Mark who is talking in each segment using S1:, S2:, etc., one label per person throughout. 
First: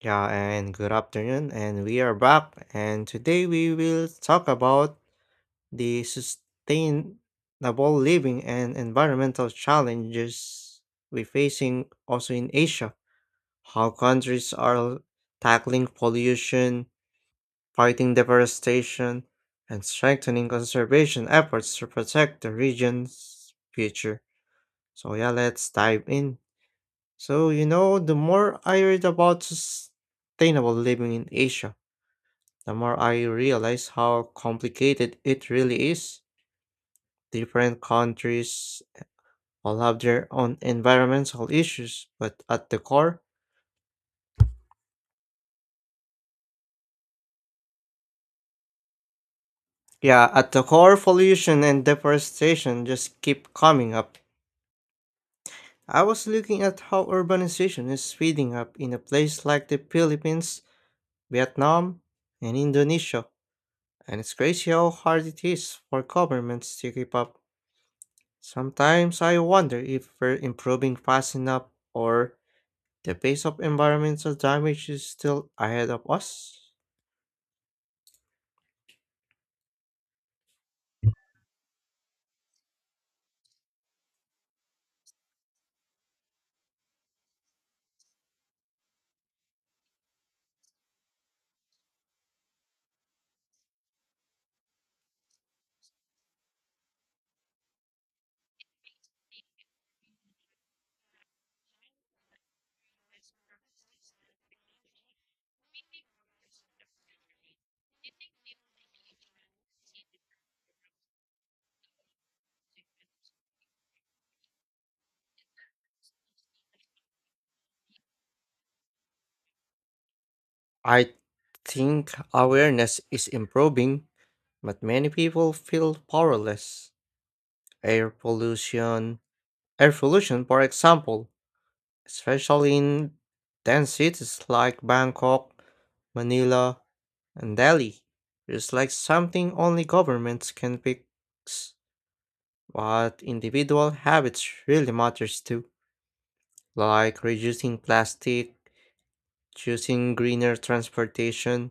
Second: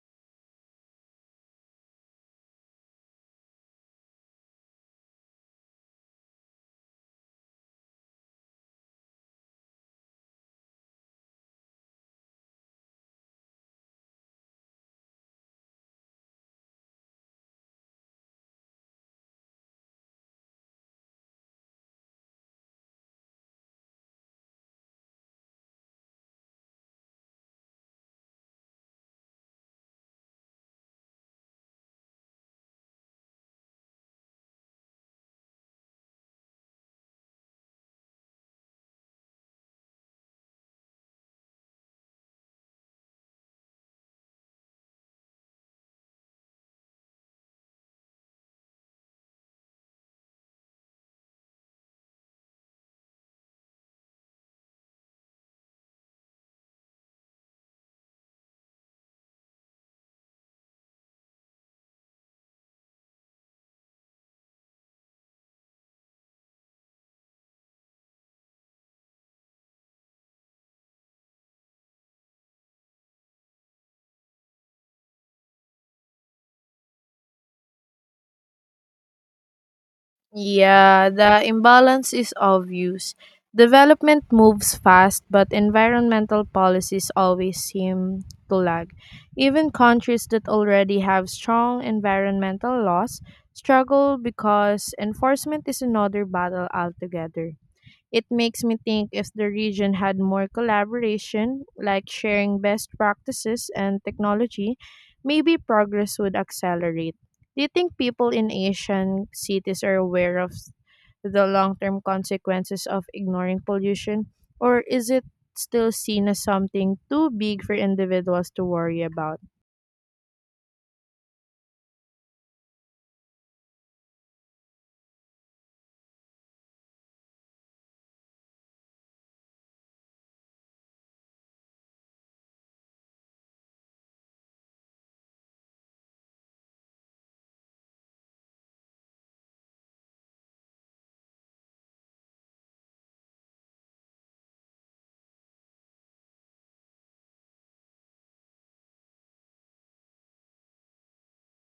S1: Yeah, and good afternoon, and we are back. And today we will talk about the sustainable living and environmental challenges we're facing also in Asia. How countries are tackling pollution, fighting deforestation, and strengthening conservation efforts to protect the region's future. So, yeah, let's dive in. So, you know, the more I read about sustainable living in Asia, the more I realize how complicated it really is. Different countries all have their own environmental issues, but at the core, yeah, at the core, pollution and deforestation just keep coming up. I was looking at how urbanization is speeding up in a place like the Philippines, Vietnam, and Indonesia, and it's crazy how hard it is for governments to keep up. Sometimes I wonder if we're improving fast enough or the pace of environmental damage is still ahead of us.
S2: Yeah, the imbalance is obvious. Development moves fast, but environmental policies always seem to lag. Even countries that already have strong environmental laws struggle because enforcement is another battle altogether. It makes me think if the region had more collaboration, like sharing best practices and technology, maybe progress would accelerate. Do you think people in Asian cities are aware of the long term consequences of ignoring pollution, or is it still seen as something too big for individuals to worry about?
S1: I think awareness is improving, but many people feel powerless. Air pollution, air pollution, for example, especially in dense cities like Bangkok, Manila, and Delhi, is like something only governments can fix. But individual habits really matters too, like reducing plastic choosing greener transportation,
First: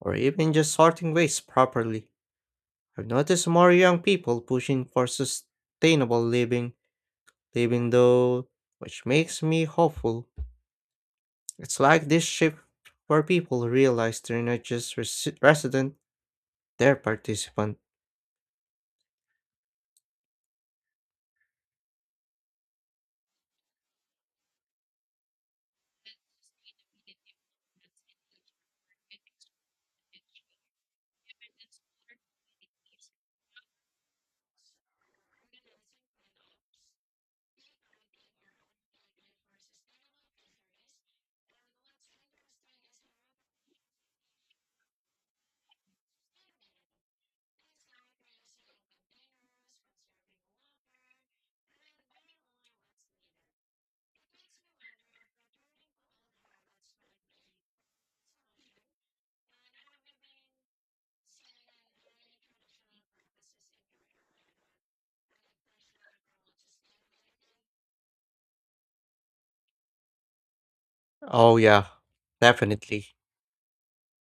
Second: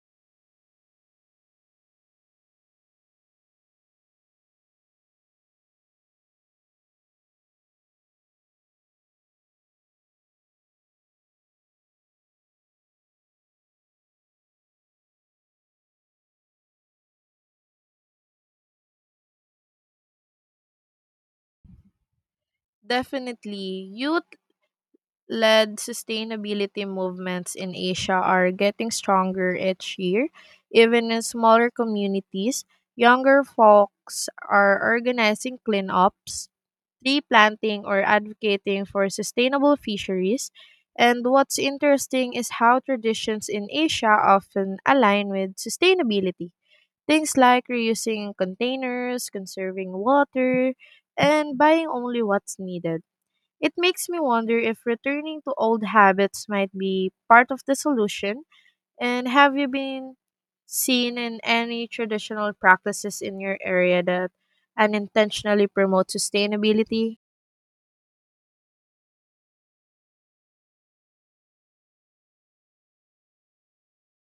S1: or even just sorting waste properly. I've noticed more young people pushing for sustainable living though, which makes me hopeful. It's like this shift where people realize they're not just resident, they're participant.
S2: Definitely, youth led sustainability movements in Asia are getting stronger each year. Even in smaller communities, younger folks are organizing cleanups, tree planting, or advocating for sustainable fisheries. And what's interesting is how traditions in Asia often align with sustainability. Things like reusing containers, conserving water, and buying only what's needed. It makes me wonder if returning to old habits might be part of the solution. And have you been seen in any traditional practices in your area that unintentionally promote sustainability?
S1: Oh yeah, definitely.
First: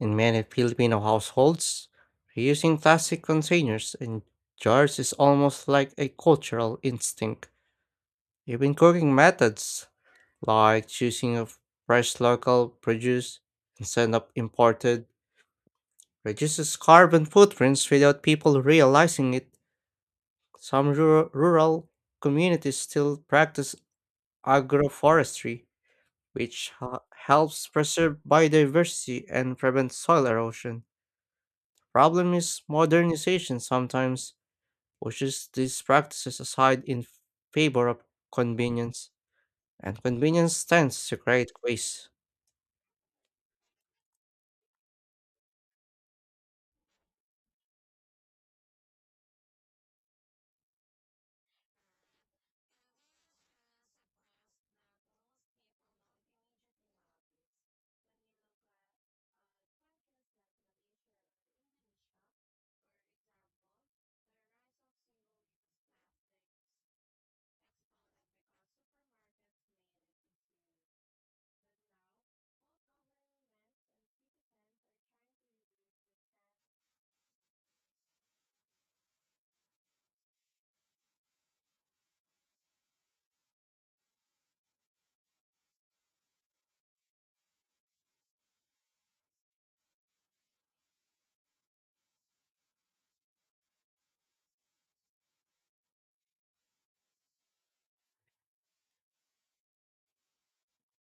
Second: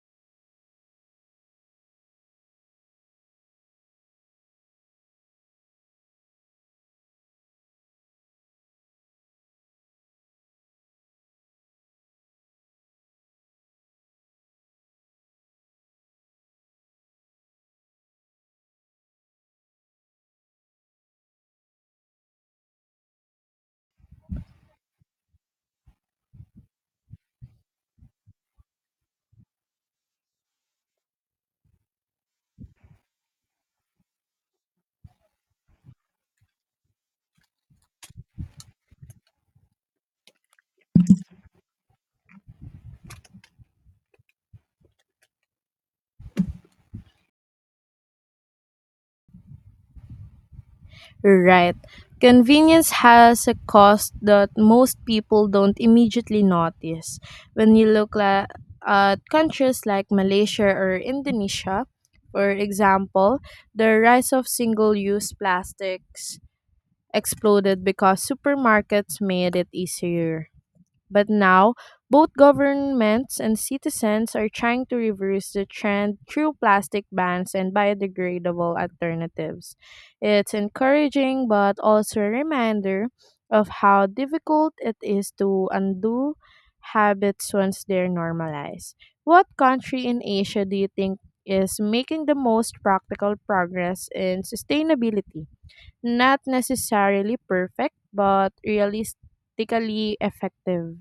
S1: In many Filipino households, reusing plastic containers and jars is almost like a cultural instinct. Even cooking methods like choosing fresh local produce instead of imported, reduces carbon footprints without people realizing it. Some rural communities still practice agroforestry, which helps preserve biodiversity and prevent soil erosion. Problem is modernization sometimes pushes these practices aside in favor of convenience, and convenience tends to create waste.
S2: Right. Convenience has a cost that most people don't immediately notice. When you at countries like Malaysia or Indonesia, for example, the rise of single use plastics exploded because supermarkets made it easier. But now, both governments and citizens are trying to reverse the trend through plastic bans and biodegradable alternatives. It's encouraging but also a reminder of how difficult it is to undo habits once they're normalized. What country in Asia do you think is making the most practical progress in sustainability? Not necessarily perfect, but realistically effective.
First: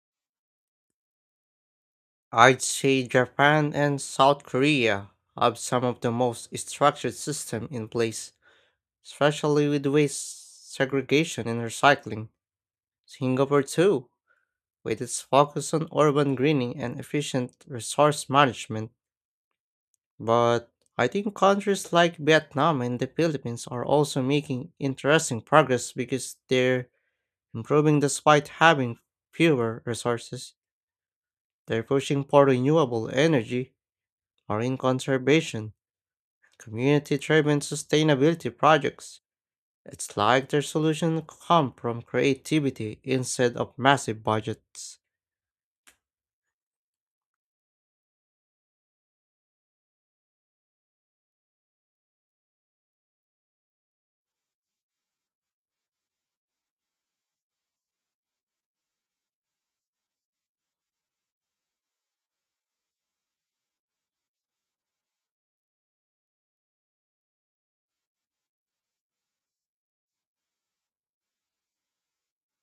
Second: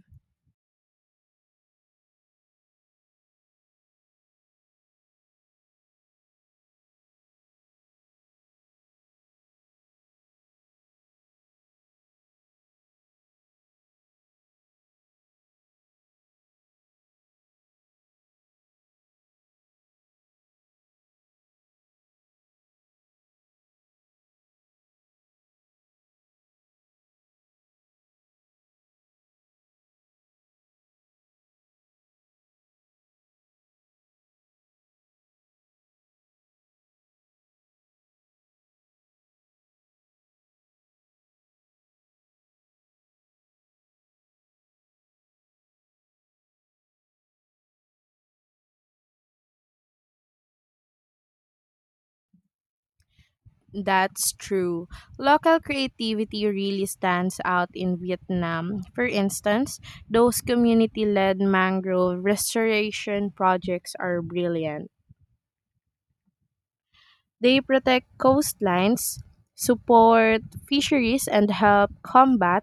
S1: I'd say Japan and South Korea have some of the most structured system in place, especially with waste segregation and recycling. Singapore too, with its focus on urban greening and efficient resource management. But I think countries like Vietnam and the Philippines are also making interesting progress because they're improving despite having fewer resources. They're pushing for renewable energy, marine conservation, community-driven sustainability projects. It's like their solutions come from creativity instead of massive budgets.
S2: That's true. Local creativity really stands out in Vietnam. For instance, those community led mangrove restoration projects are brilliant. They protect coastlines, support fisheries, and help combat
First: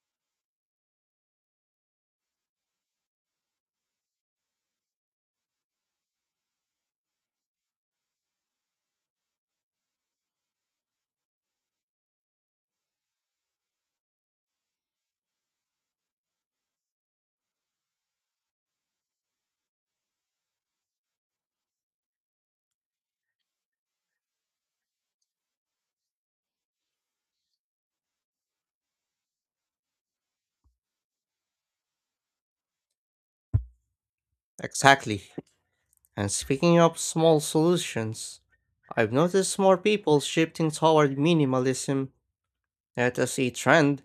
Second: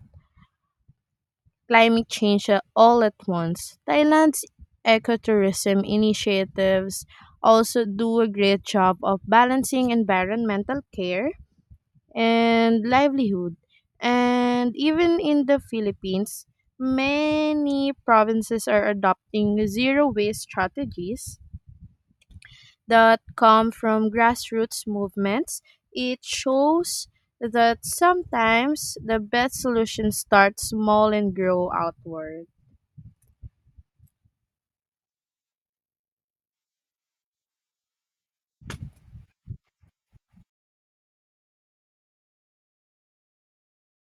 S2: climate change all at once. Thailand's ecotourism initiatives also do a great job of balancing environmental care and livelihood. And even in the Philippines, many provinces are adopting zero waste strategies that come from grassroots movements. It shows that sometimes the best solution starts small and grow outward.
S1: Exactly. And speaking of small solutions, I've noticed more people shifting toward minimalism, not as a trend,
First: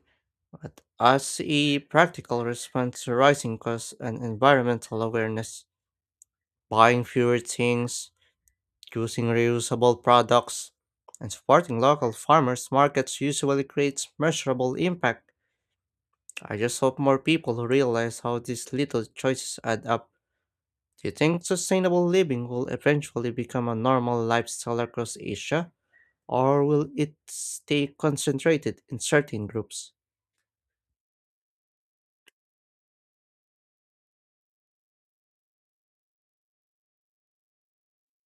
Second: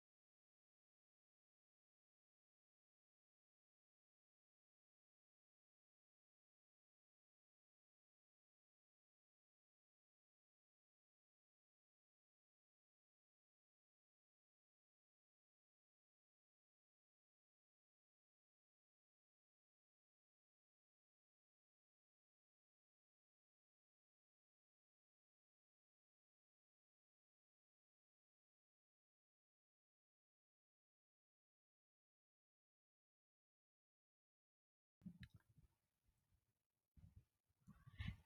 S1: but as a practical response to rising costs and environmental awareness. Buying fewer things, choosing reusable products and supporting local farmers markets usually creates measurable impact. I just hope more people realize how these little choices add up. Do you think sustainable living will eventually become a normal lifestyle across Asia, or will it stay concentrated in certain groups?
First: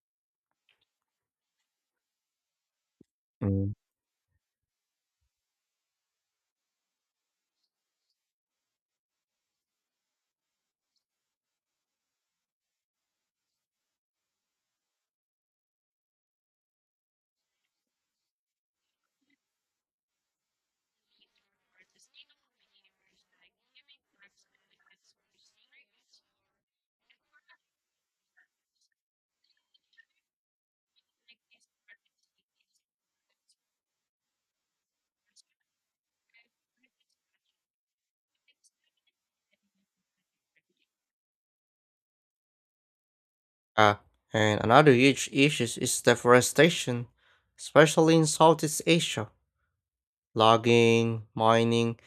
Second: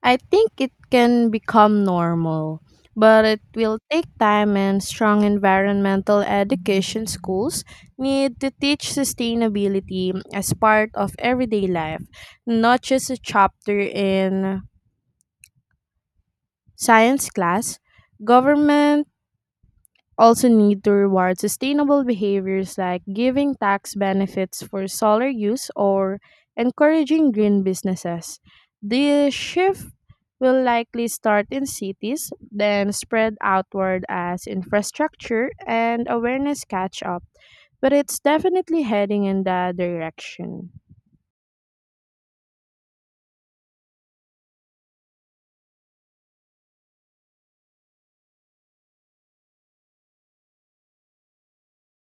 S2: I think it can become normal, but it
S1: Mm.
S2: will take time and strong environmental education schools need to teach sustainability as part of everyday life, not just a chapter in science class. Government also need to reward sustainable behaviors like giving tax benefits for solar use or encouraging green businesses. The shift will likely start in cities, then spread outward as infrastructure and awareness catch up, but it's definitely heading in that direction.
S1: Ah, and another huge issue is deforestation, especially in Southeast Asia. Logging, mining,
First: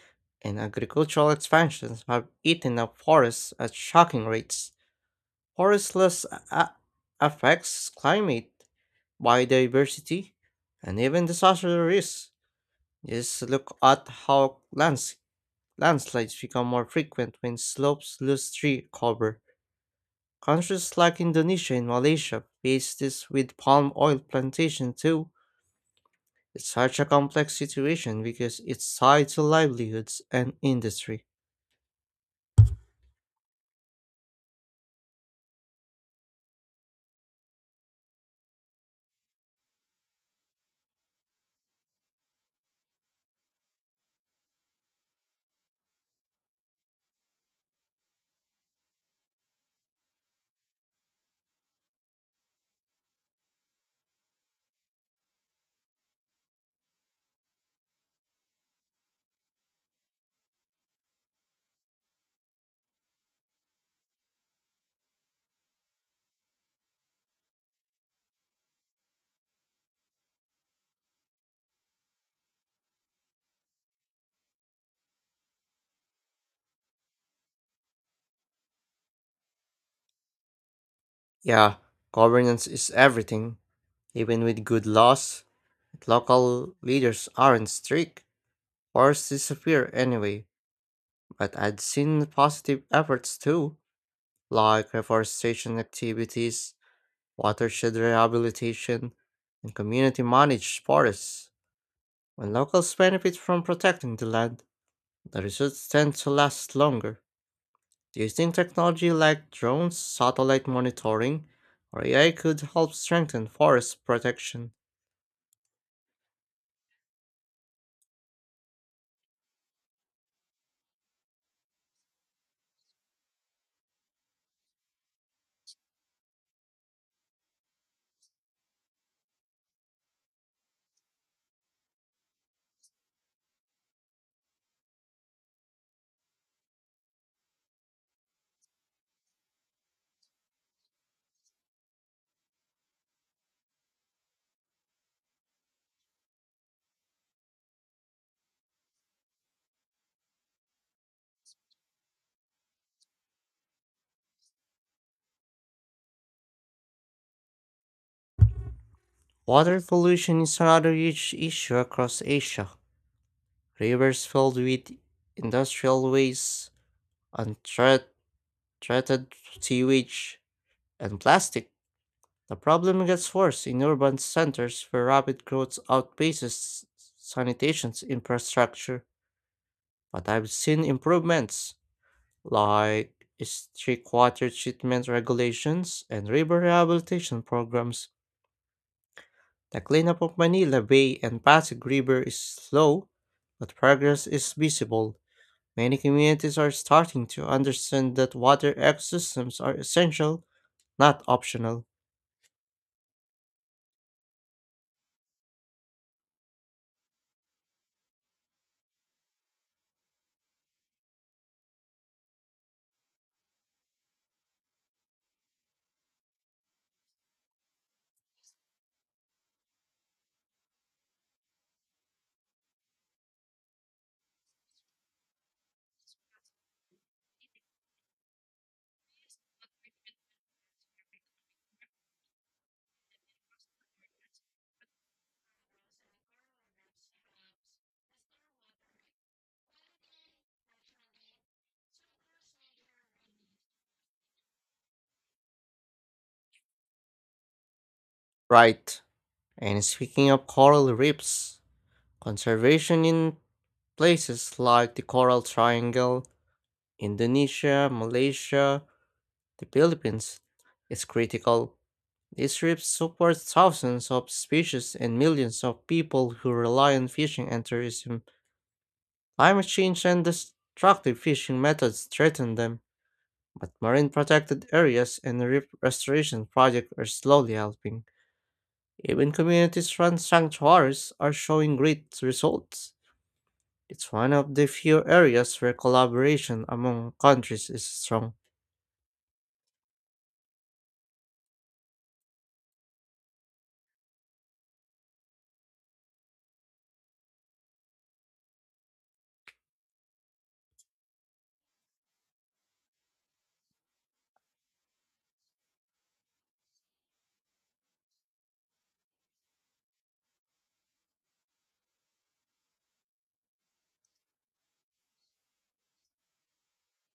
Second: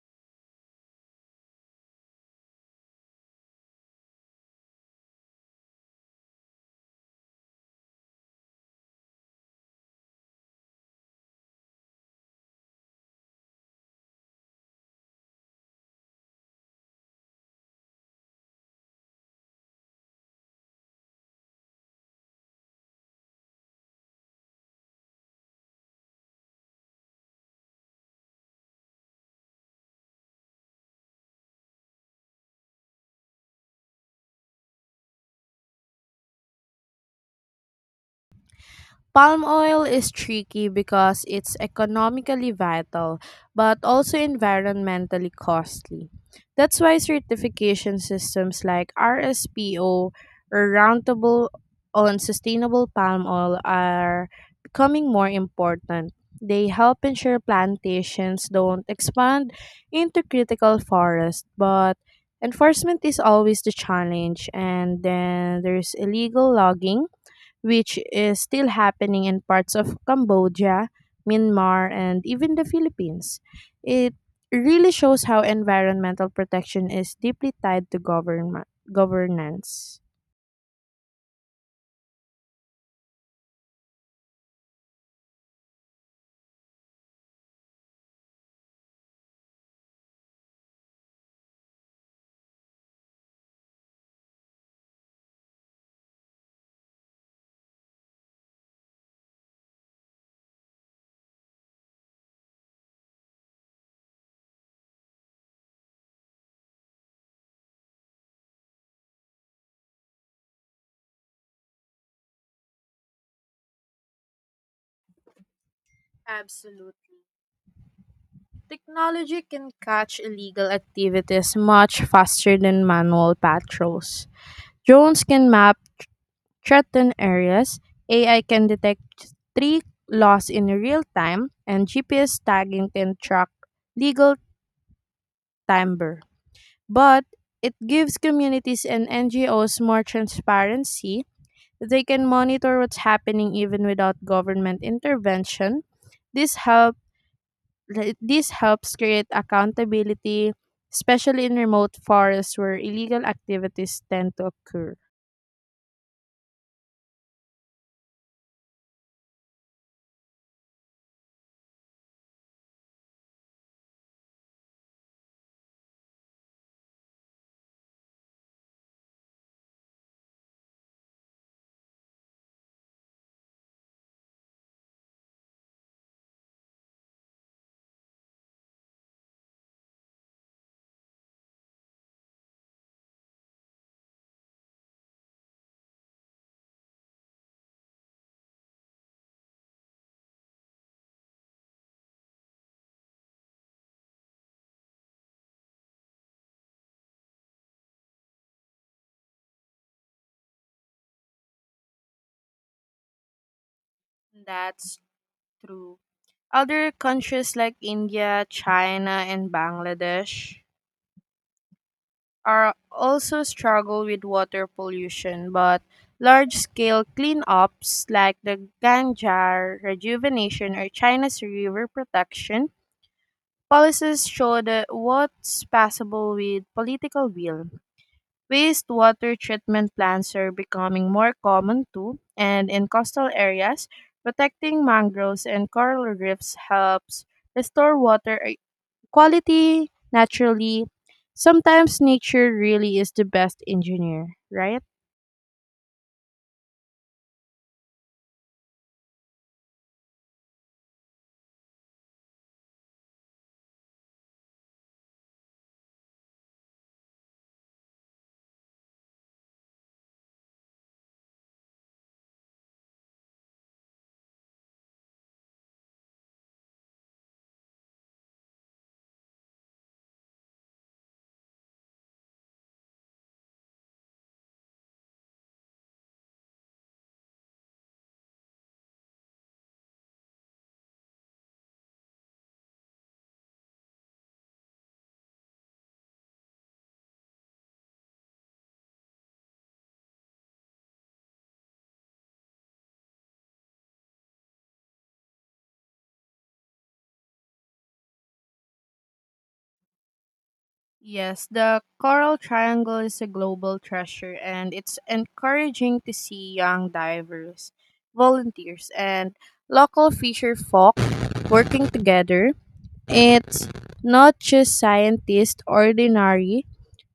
S1: and agricultural expansions have eaten up forests at shocking rates. Forest loss affects climate, biodiversity, and even disaster risks. Just look at how landslides become more frequent when slopes lose tree cover. Countries like Indonesia and Malaysia face this with palm oil plantation too. It's such a complex situation because it's tied to livelihoods and industry.
S2: Palm oil is tricky because it's economically vital but also environmentally costly. That's why certification systems like RSPO or Roundtable on sustainable palm oil are becoming more important. They help ensure plantations don't expand into critical forest, but enforcement is always the challenge. And then there's illegal logging which is still happening in parts of Cambodia, Myanmar, and even the Philippines. It really shows how environmental protection is deeply tied to government governance.
S1: Yeah, governance is everything. Even with good laws, if local leaders aren't strict, forests disappear anyway. But I'd seen positive efforts too, like reforestation activities, watershed rehabilitation, and community managed forests. When locals benefit from protecting the land, the results tend to last longer. Do you think technology like drones, satellite monitoring, or AI could help strengthen forest protection?
S2: Absolutely. Technology can catch illegal activities much faster than manual patrols. Drones can map threatened areas, AI can detect tree loss in real time, and GPS tagging can track legal timber, but it gives communities and NGOs more transparency. They can monitor what's happening even without government intervention. This help this helps create accountability, especially in remote forests where illegal activities tend to occur.
S1: Water pollution is another huge issue across Asia. Rivers filled with industrial waste, untreated sewage, and plastic. The problem gets worse in urban centers where rapid growth outpaces sanitation infrastructure. But I've seen improvements like strict water treatment regulations and river rehabilitation programs. The cleanup of Manila Bay and Pasig River is slow, but progress is visible. Many communities are starting to understand that water ecosystems are essential, not optional.
S2: That's true. Other countries like India, China, and Bangladesh are also struggle with water pollution, but large scale cleanups like the Ganjar rejuvenation or China's river protection policies show that what's possible with political will. Wastewater treatment plants are becoming more common too, and in coastal areas, protecting mangroves and coral reefs helps restore water quality naturally. Sometimes nature really is the best engineer, right?
S1: Right. And speaking of coral reefs, conservation in places like the Coral Triangle, Indonesia, Malaysia, the Philippines is critical. These reefs support thousands of species and millions of people who rely on fishing and tourism. Climate change and destructive fishing methods threaten them, but marine protected areas and reef restoration projects are slowly helping. Even communities run sanctuaries are showing great results. It's one of the few areas where collaboration among countries is strong.
S2: Yes, the coral triangle is a global treasure, and it's encouraging to see young divers, volunteers, and local fisher folk working together. It's not just scientists ordinary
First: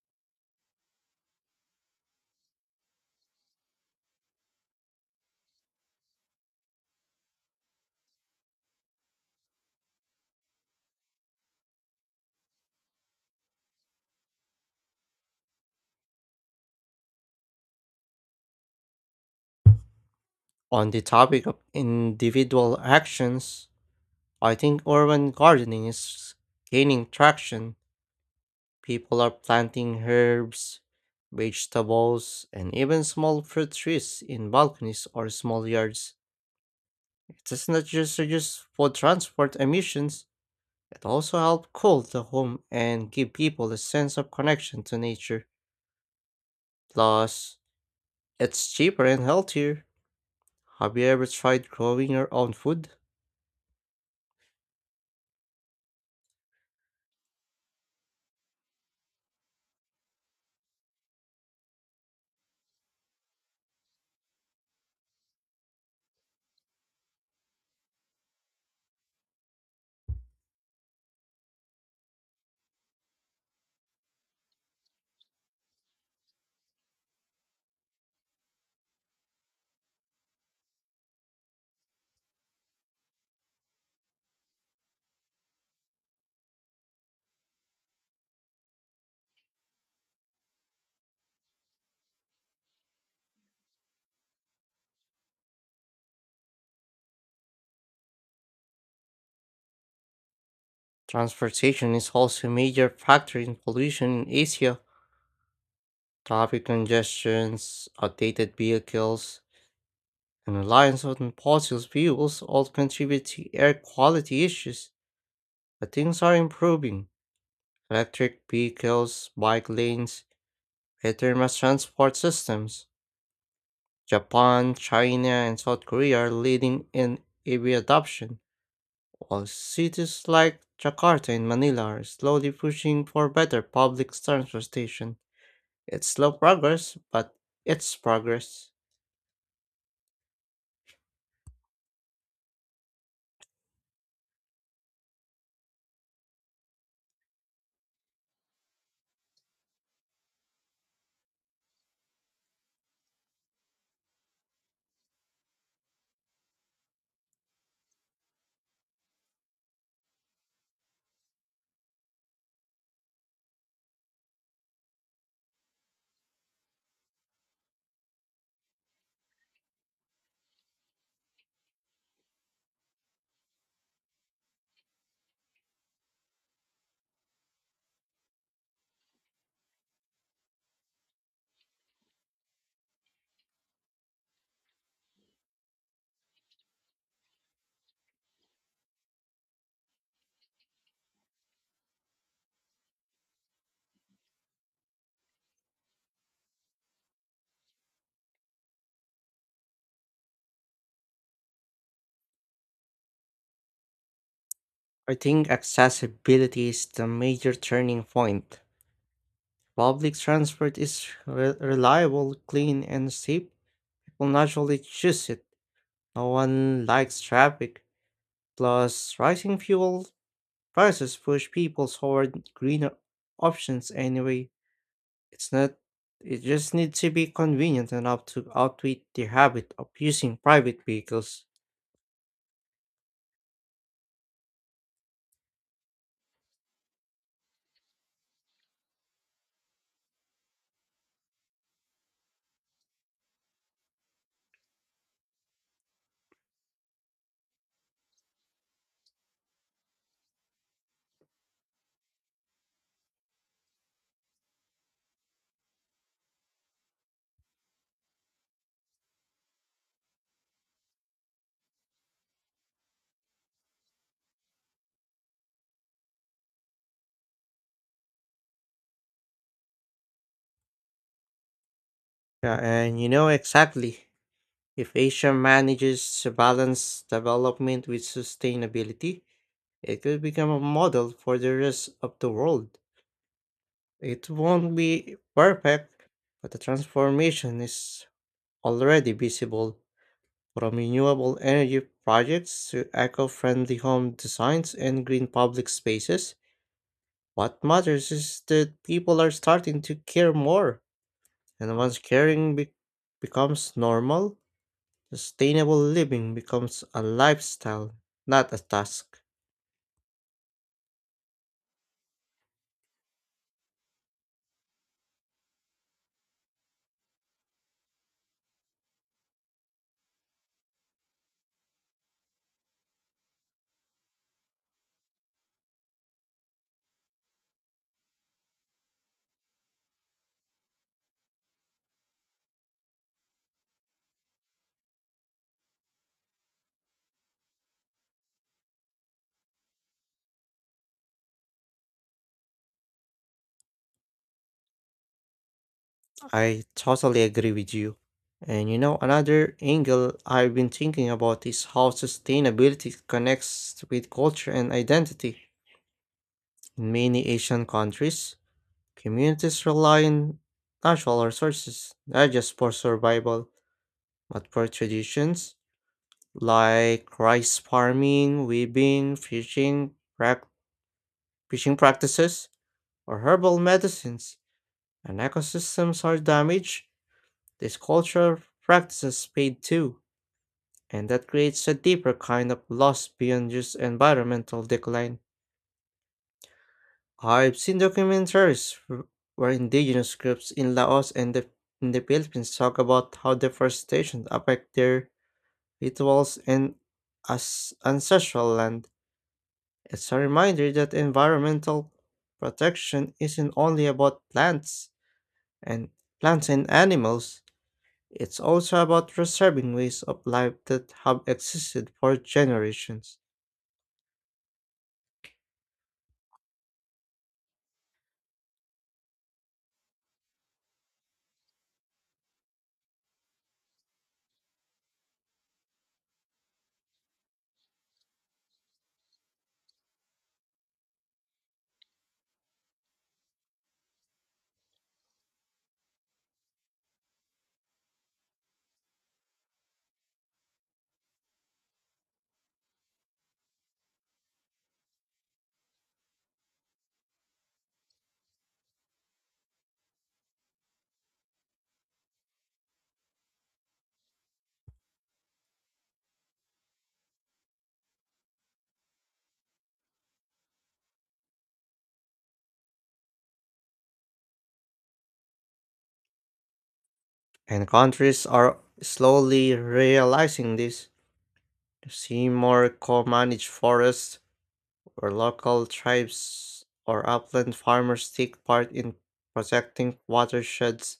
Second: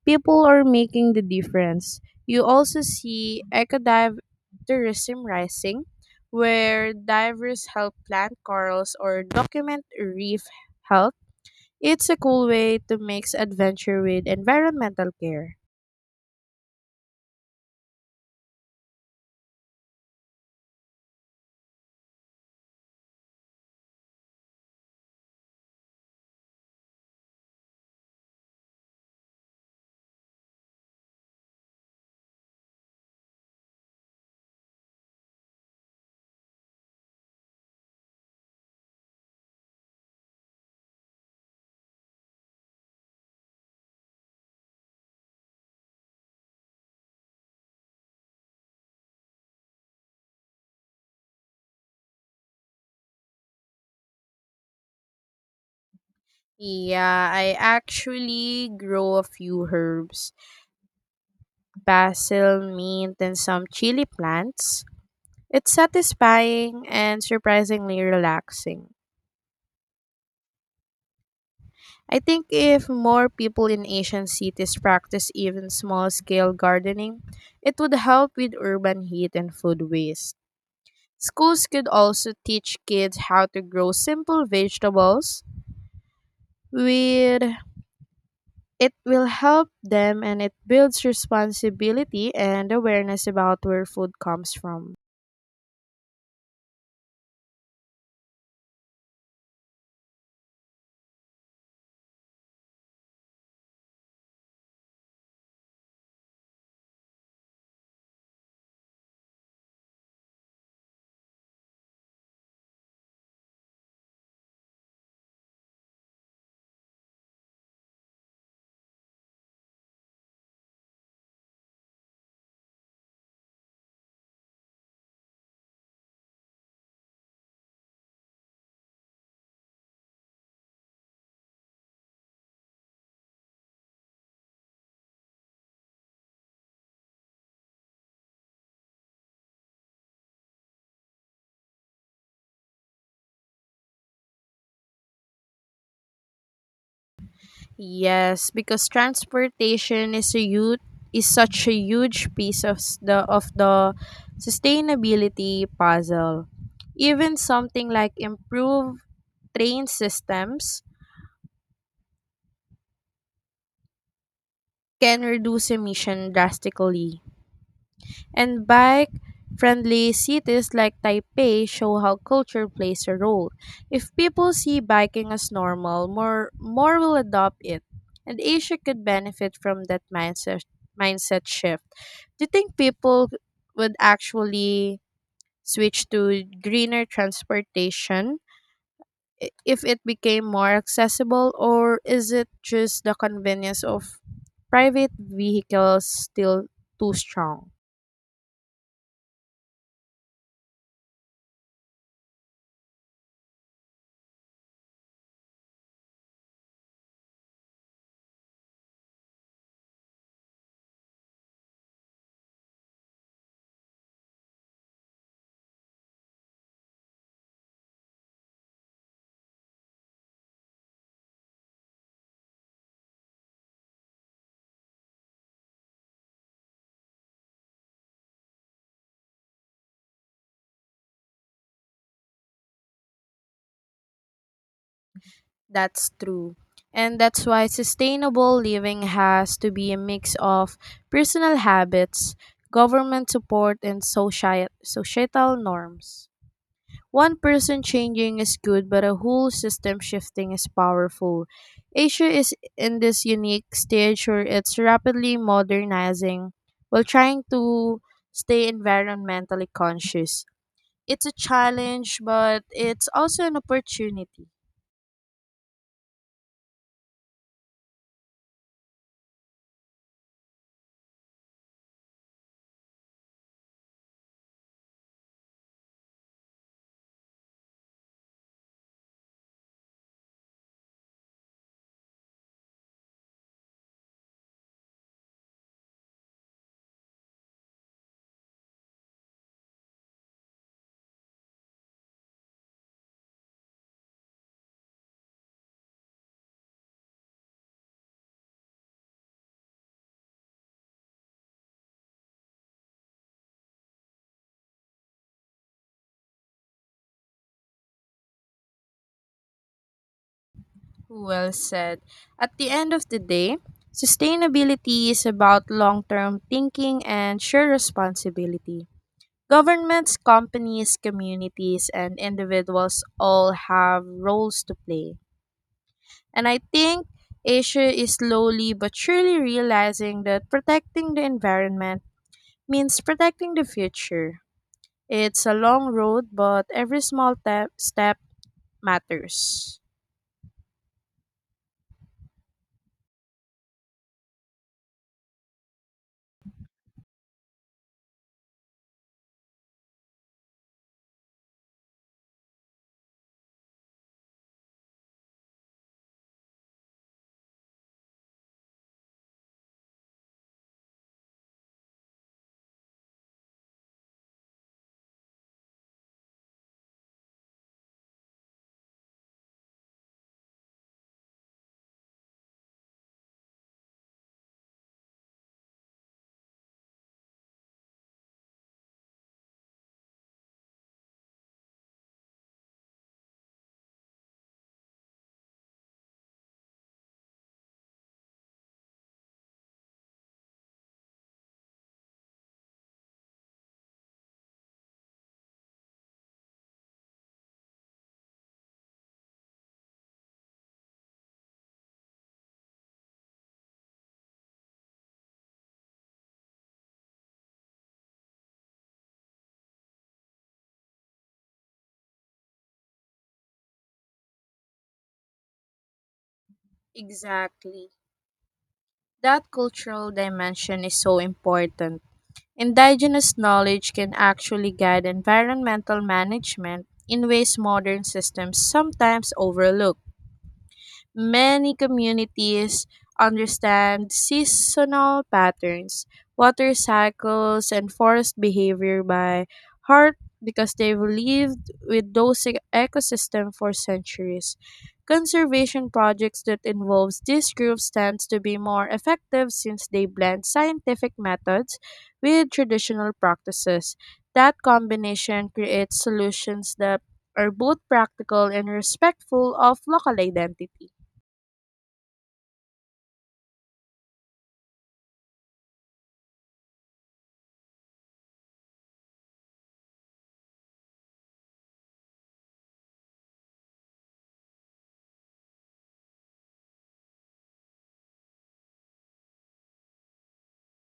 S2: people are making the difference. You also see ecodive tourism rising, where divers help plant corals or document reef health. It's a cool way to mix adventure with environmental care.
S1: On the topic of individual actions, I think urban gardening is gaining traction. People are planting herbs, vegetables, and even small fruit trees in balconies or small yards. It does not just reduce food transport emissions, it also helps cool the home and give people a sense of connection to nature. Plus, it's cheaper and healthier. Have you ever tried growing your own food?
S2: Yeah, I actually grow a few herbs, basil, mint, and some chili plants. It's satisfying and surprisingly relaxing. I think if more people in Asian cities practice even small scale gardening, it would help with urban heat and food waste. Schools could also teach kids how to grow simple vegetables with it will help them and it builds responsibility and awareness about where food comes from.
S1: Transportation is also a major factor in pollution in Asia. Traffic congestions, outdated vehicles, an alliance on fossil fuels all contribute to air quality issues, but things are improving. Electric vehicles, bike lanes, better mass transport systems. Japan, China, and South Korea are leading in EV adoption, while cities like Jakarta and Manila are slowly pushing for better public transportation. It's slow progress, but it's progress.
S2: Yes, because transportation is a huge is such a huge piece of the sustainability puzzle. Even something like improved train systems can reduce emission drastically. And bike friendly cities like Taipei show how culture plays a role. If people see biking as normal, more will adopt it. And Asia could benefit from that mindset shift. Do you think people would actually switch to greener transportation if it became more accessible, or is it just the convenience of private vehicles still too strong?
S1: I think accessibility is the major turning point. Public transport is reliable, clean, and safe. People naturally choose it. No one likes traffic. Plus, rising fuel prices push people toward greener options anyway. It's not, It just needs to be convenient enough to outwit the habit of using private vehicles.
S2: That's true. And that's why sustainable living has to be a mix of personal habits, government support, and societal norms. One person changing is good, but a whole system shifting is powerful. Asia is in this unique stage where it's rapidly modernizing while trying to stay environmentally conscious. It's a challenge, but it's also an opportunity.
S1: Yeah, and you know exactly. If Asia manages to balance development with sustainability, it could become a model for the rest of the world. It won't be perfect, but the transformation is already visible from renewable energy projects to eco friendly home designs and green public spaces. What matters is that people are starting to care more, and once caring becomes normal, sustainable living becomes a lifestyle, not a task.
S2: Well said. At the end of the day, sustainability is about long term thinking and shared responsibility. Governments, companies, communities, and individuals all have roles to play. And I think Asia is slowly but surely realizing that protecting the environment means protecting the future. It's a long road, but every step matters.
S1: I totally agree with you. And you know, another angle I've been thinking about is how sustainability connects with culture and identity. In many Asian countries, communities rely on natural resources, not just for survival, but for traditions like rice farming, weaving, fishing practices, or herbal medicines. And ecosystems are damaged, these cultural practices fade too and that creates a deeper kind of loss beyond just environmental decline. I've seen documentaries where indigenous groups in Laos in the Philippines talk about how deforestation affects their rituals and as ancestral land. It's a reminder that environmental protection isn't only about and plants and animals. It's also about preserving ways of life that have existed for generations.
S2: Exactly. That cultural dimension is so important. Indigenous knowledge can actually guide environmental management in ways modern systems sometimes overlook. Many communities understand seasonal patterns, water cycles, and forest behavior by heart because they've lived with ecosystems for centuries. Conservation projects that involves these groups tends to be more effective since they blend scientific methods with traditional practices. That combination creates solutions that are both practical and respectful of local identity.
S1: And countries are slowly realizing this. You see more co-managed forests where local tribes or upland farmers take part in protecting watersheds.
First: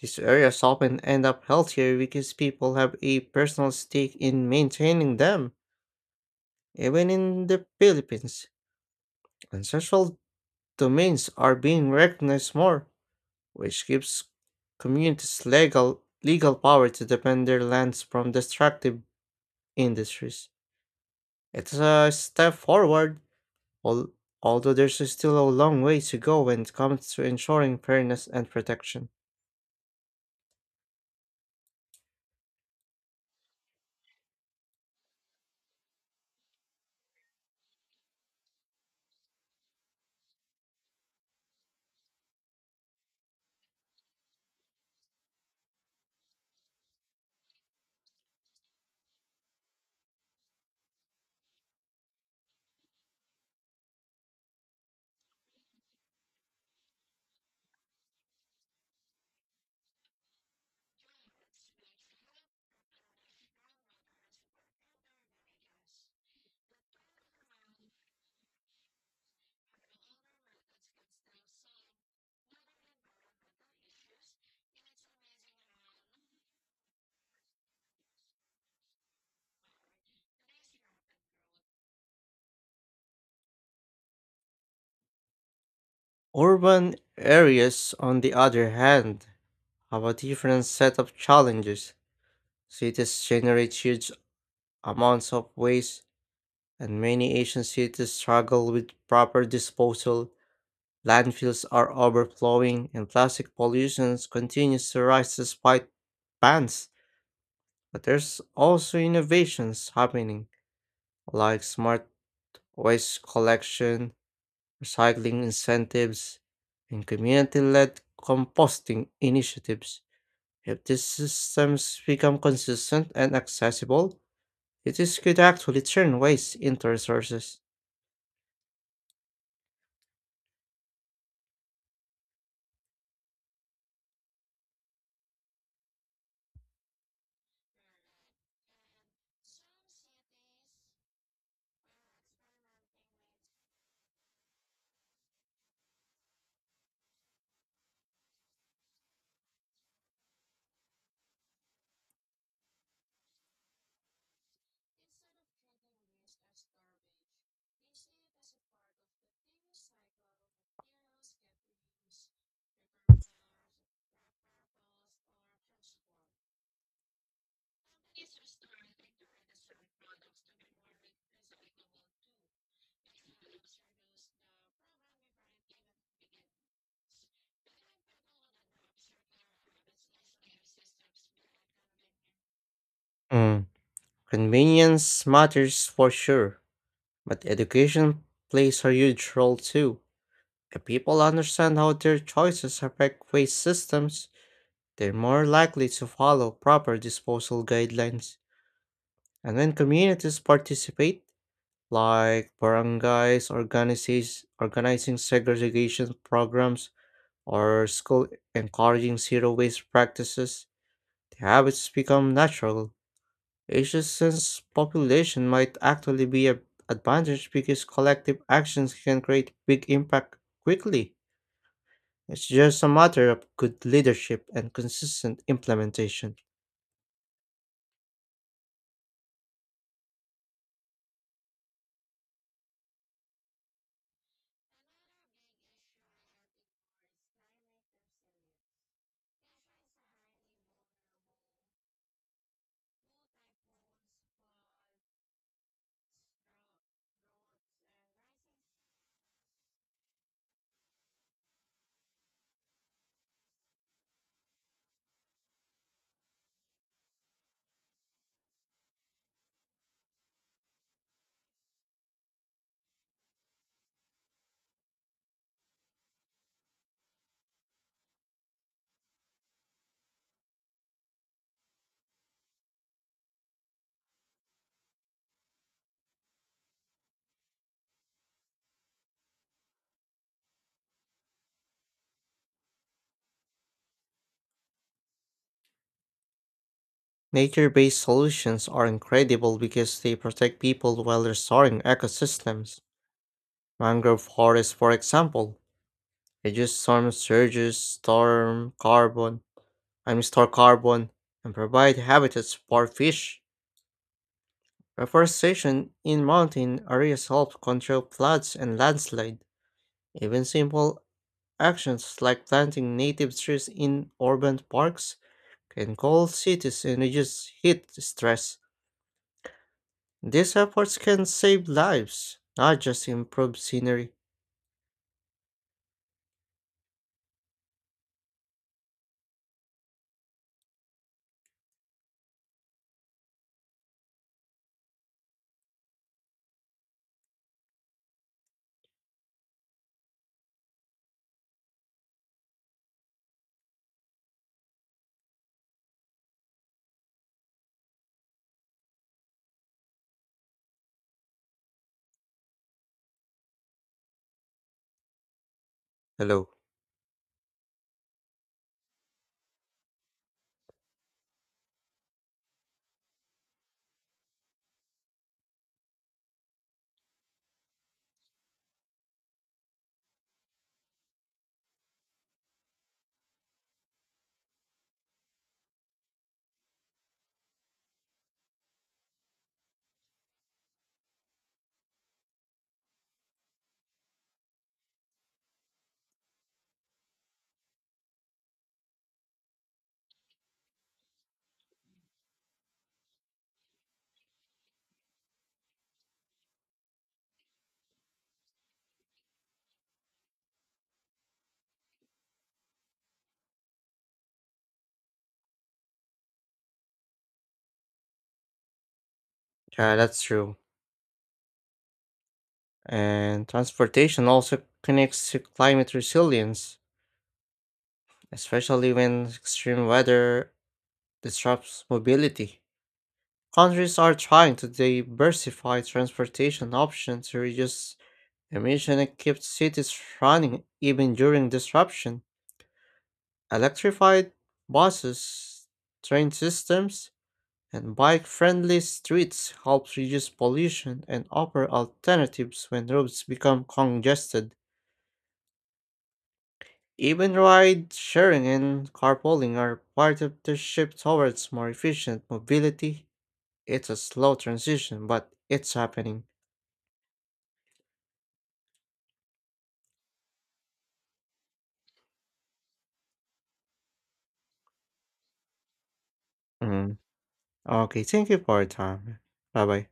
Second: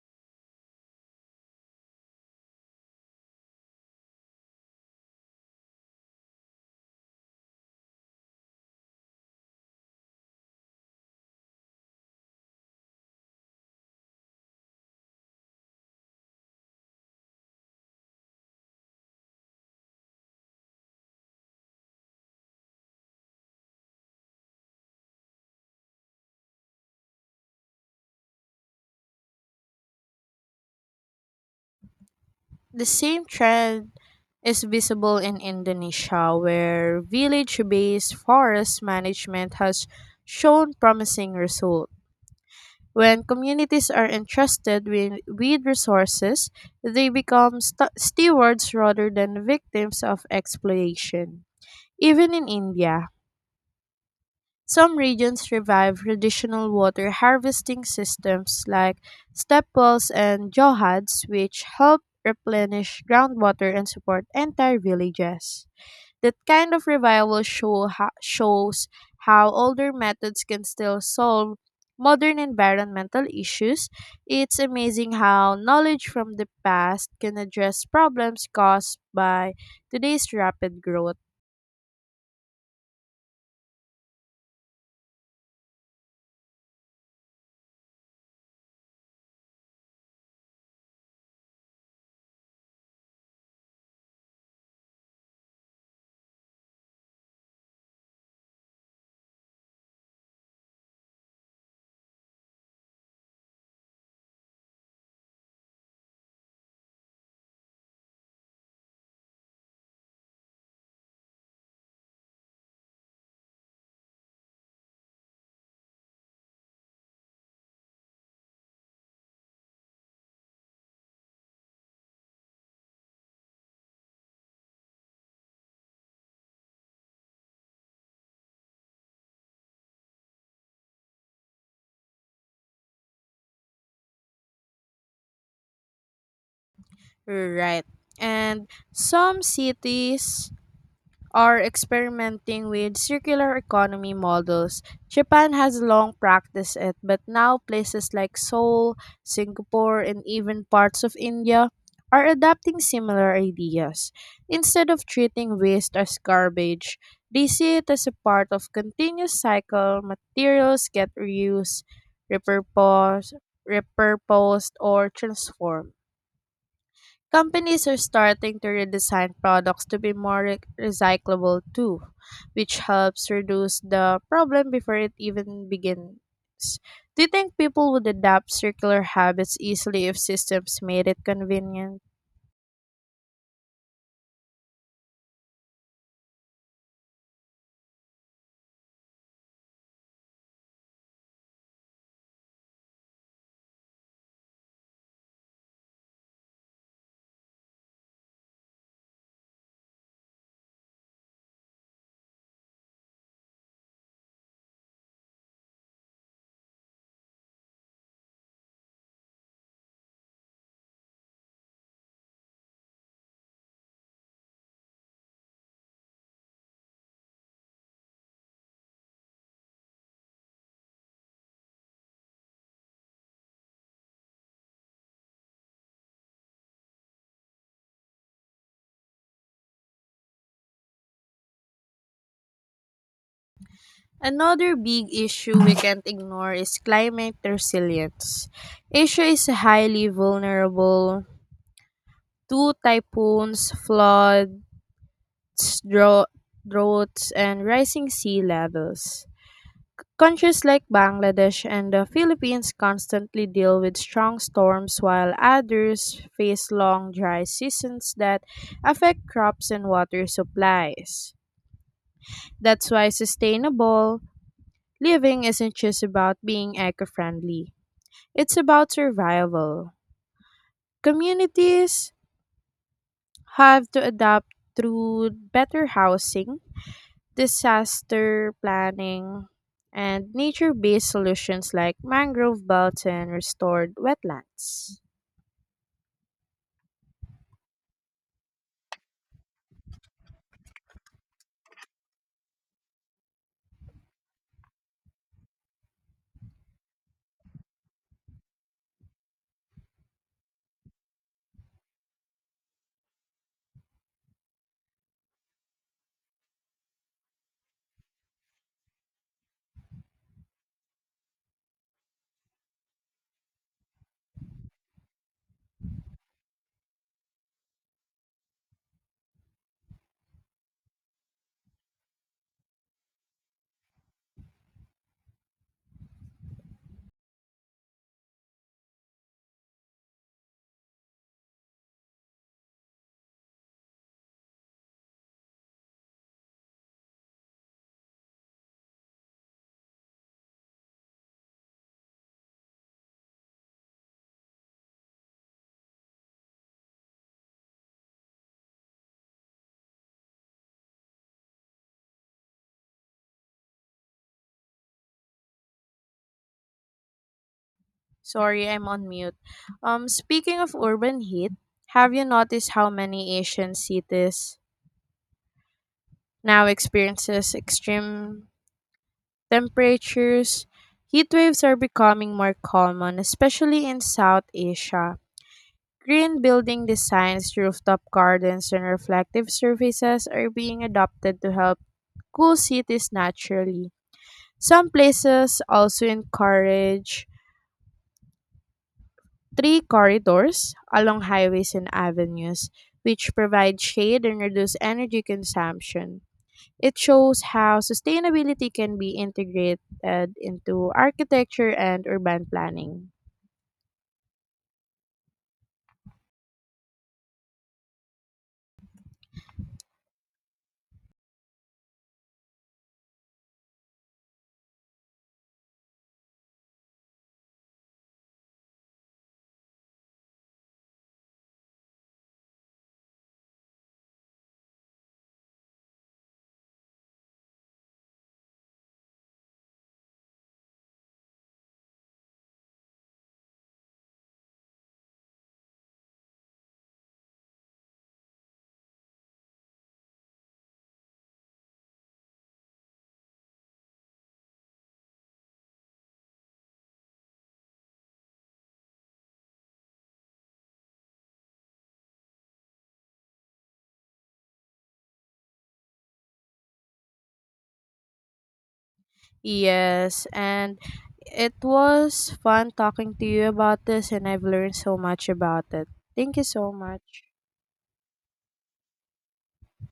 S1: These areas often end up healthier because people have a personal stake in maintaining them. Even in the Philippines, ancestral domains are being recognized more, which gives communities legal power to defend their lands from destructive industries. It's a step forward, al- although there's still a long way to go when it comes to ensuring fairness and protection.
S2: The same trend is visible in Indonesia, where village based forest management has shown promising results. When communities are entrusted with resources, they become stewards rather than victims of exploitation. Even in India, some regions revive traditional water harvesting systems like step wells and johads, which help replenish groundwater and support entire villages. That kind of shows how older methods can still solve modern environmental issues. It's amazing how knowledge from the past can address problems caused by today's rapid growth.
S1: Urban areas, on the other hand, have a different set of challenges. Cities generate huge amounts of waste, and many Asian cities struggle with proper disposal. Landfills are overflowing, and plastic pollution continues to rise despite bans. But there's also innovations happening like smart waste collection, recycling incentives, and community led composting initiatives. If these systems become consistent and accessible, cities could actually turn waste into resources.
S2: Right. And some cities are experimenting with circular economy models. Japan has long practiced it, but now places like Seoul, Singapore, and even parts of India are adapting similar ideas. Instead of treating waste as garbage, they see it as a part of continuous cycle. Materials get reused, repurposed, repurposed or transformed. Companies are starting to redesign products to be more recyclable too, which helps reduce the problem before it even begins. Do you think people would adapt circular habits easily if systems made it convenient?
S1: Mm, Convenience matters for sure, but education plays a huge role too. If people understand how their choices affect waste systems, they're more likely to follow proper disposal guidelines. And when communities participate, like organizing segregation programs or school encouraging zero waste practices, the habits become natural. Asia's population might actually be an advantage because collective actions can create big impact quickly. It's just a matter of good leadership and consistent implementation.
S2: Another big issue we can't ignore is climate resilience. Asia is highly vulnerable to typhoons, floods, drought- droughts, and rising sea levels. Countries like Bangladesh and the Philippines constantly deal with strong storms, while others face long dry seasons that affect crops and water supplies. That's why sustainable living isn't just about being eco friendly, it's about survival. Communities have to adapt through better housing disaster planning, and nature based solutions like mangrove belts and restored wetlands.
S1: Nature based solutions are incredible because they protect people while restoring ecosystems. Mangrove forests, for example, reduce storm surges, storm carbon, I mean store carbon, and provide habitats for fish. Reforestation in mountain areas help control floods and landslides. Even simple actions like planting native trees in urban parks can cool cities and reduce heat stress. These efforts can save lives, not just improve scenery. Hello.
S2: Sorry, I'm on mute. Speaking of urban heat, have you noticed how many Asian cities now experiences extreme temperatures? Heat waves are becoming more common, especially in South Asia. Green building designs, rooftop gardens, and reflective surfaces are being adopted to help cool cities naturally. Some places also encourage tree corridors along highways and avenues, which provide shade and reduce energy consumption. It shows how sustainability can be integrated into architecture and urban planning.
S1: Yeah, that's true. And transportation also connects to climate resilience, especially when extreme weather disrupts mobility. Countries are trying to diversify transportation options to reduce emission and keep cities running even during disruption. Electrified buses, train systems, and bike-friendly streets help reduce pollution and offer alternatives when roads become congested. Even ride sharing and carpooling are part of the shift towards more efficient mobility. It's a slow transition, but it's happening.
S2: Yes, and it was fun talking to you about this, and I've learned so much about it. Thank you so
S1: Mm.
S2: much.
S1: Okay, thank you for your time. Bye bye.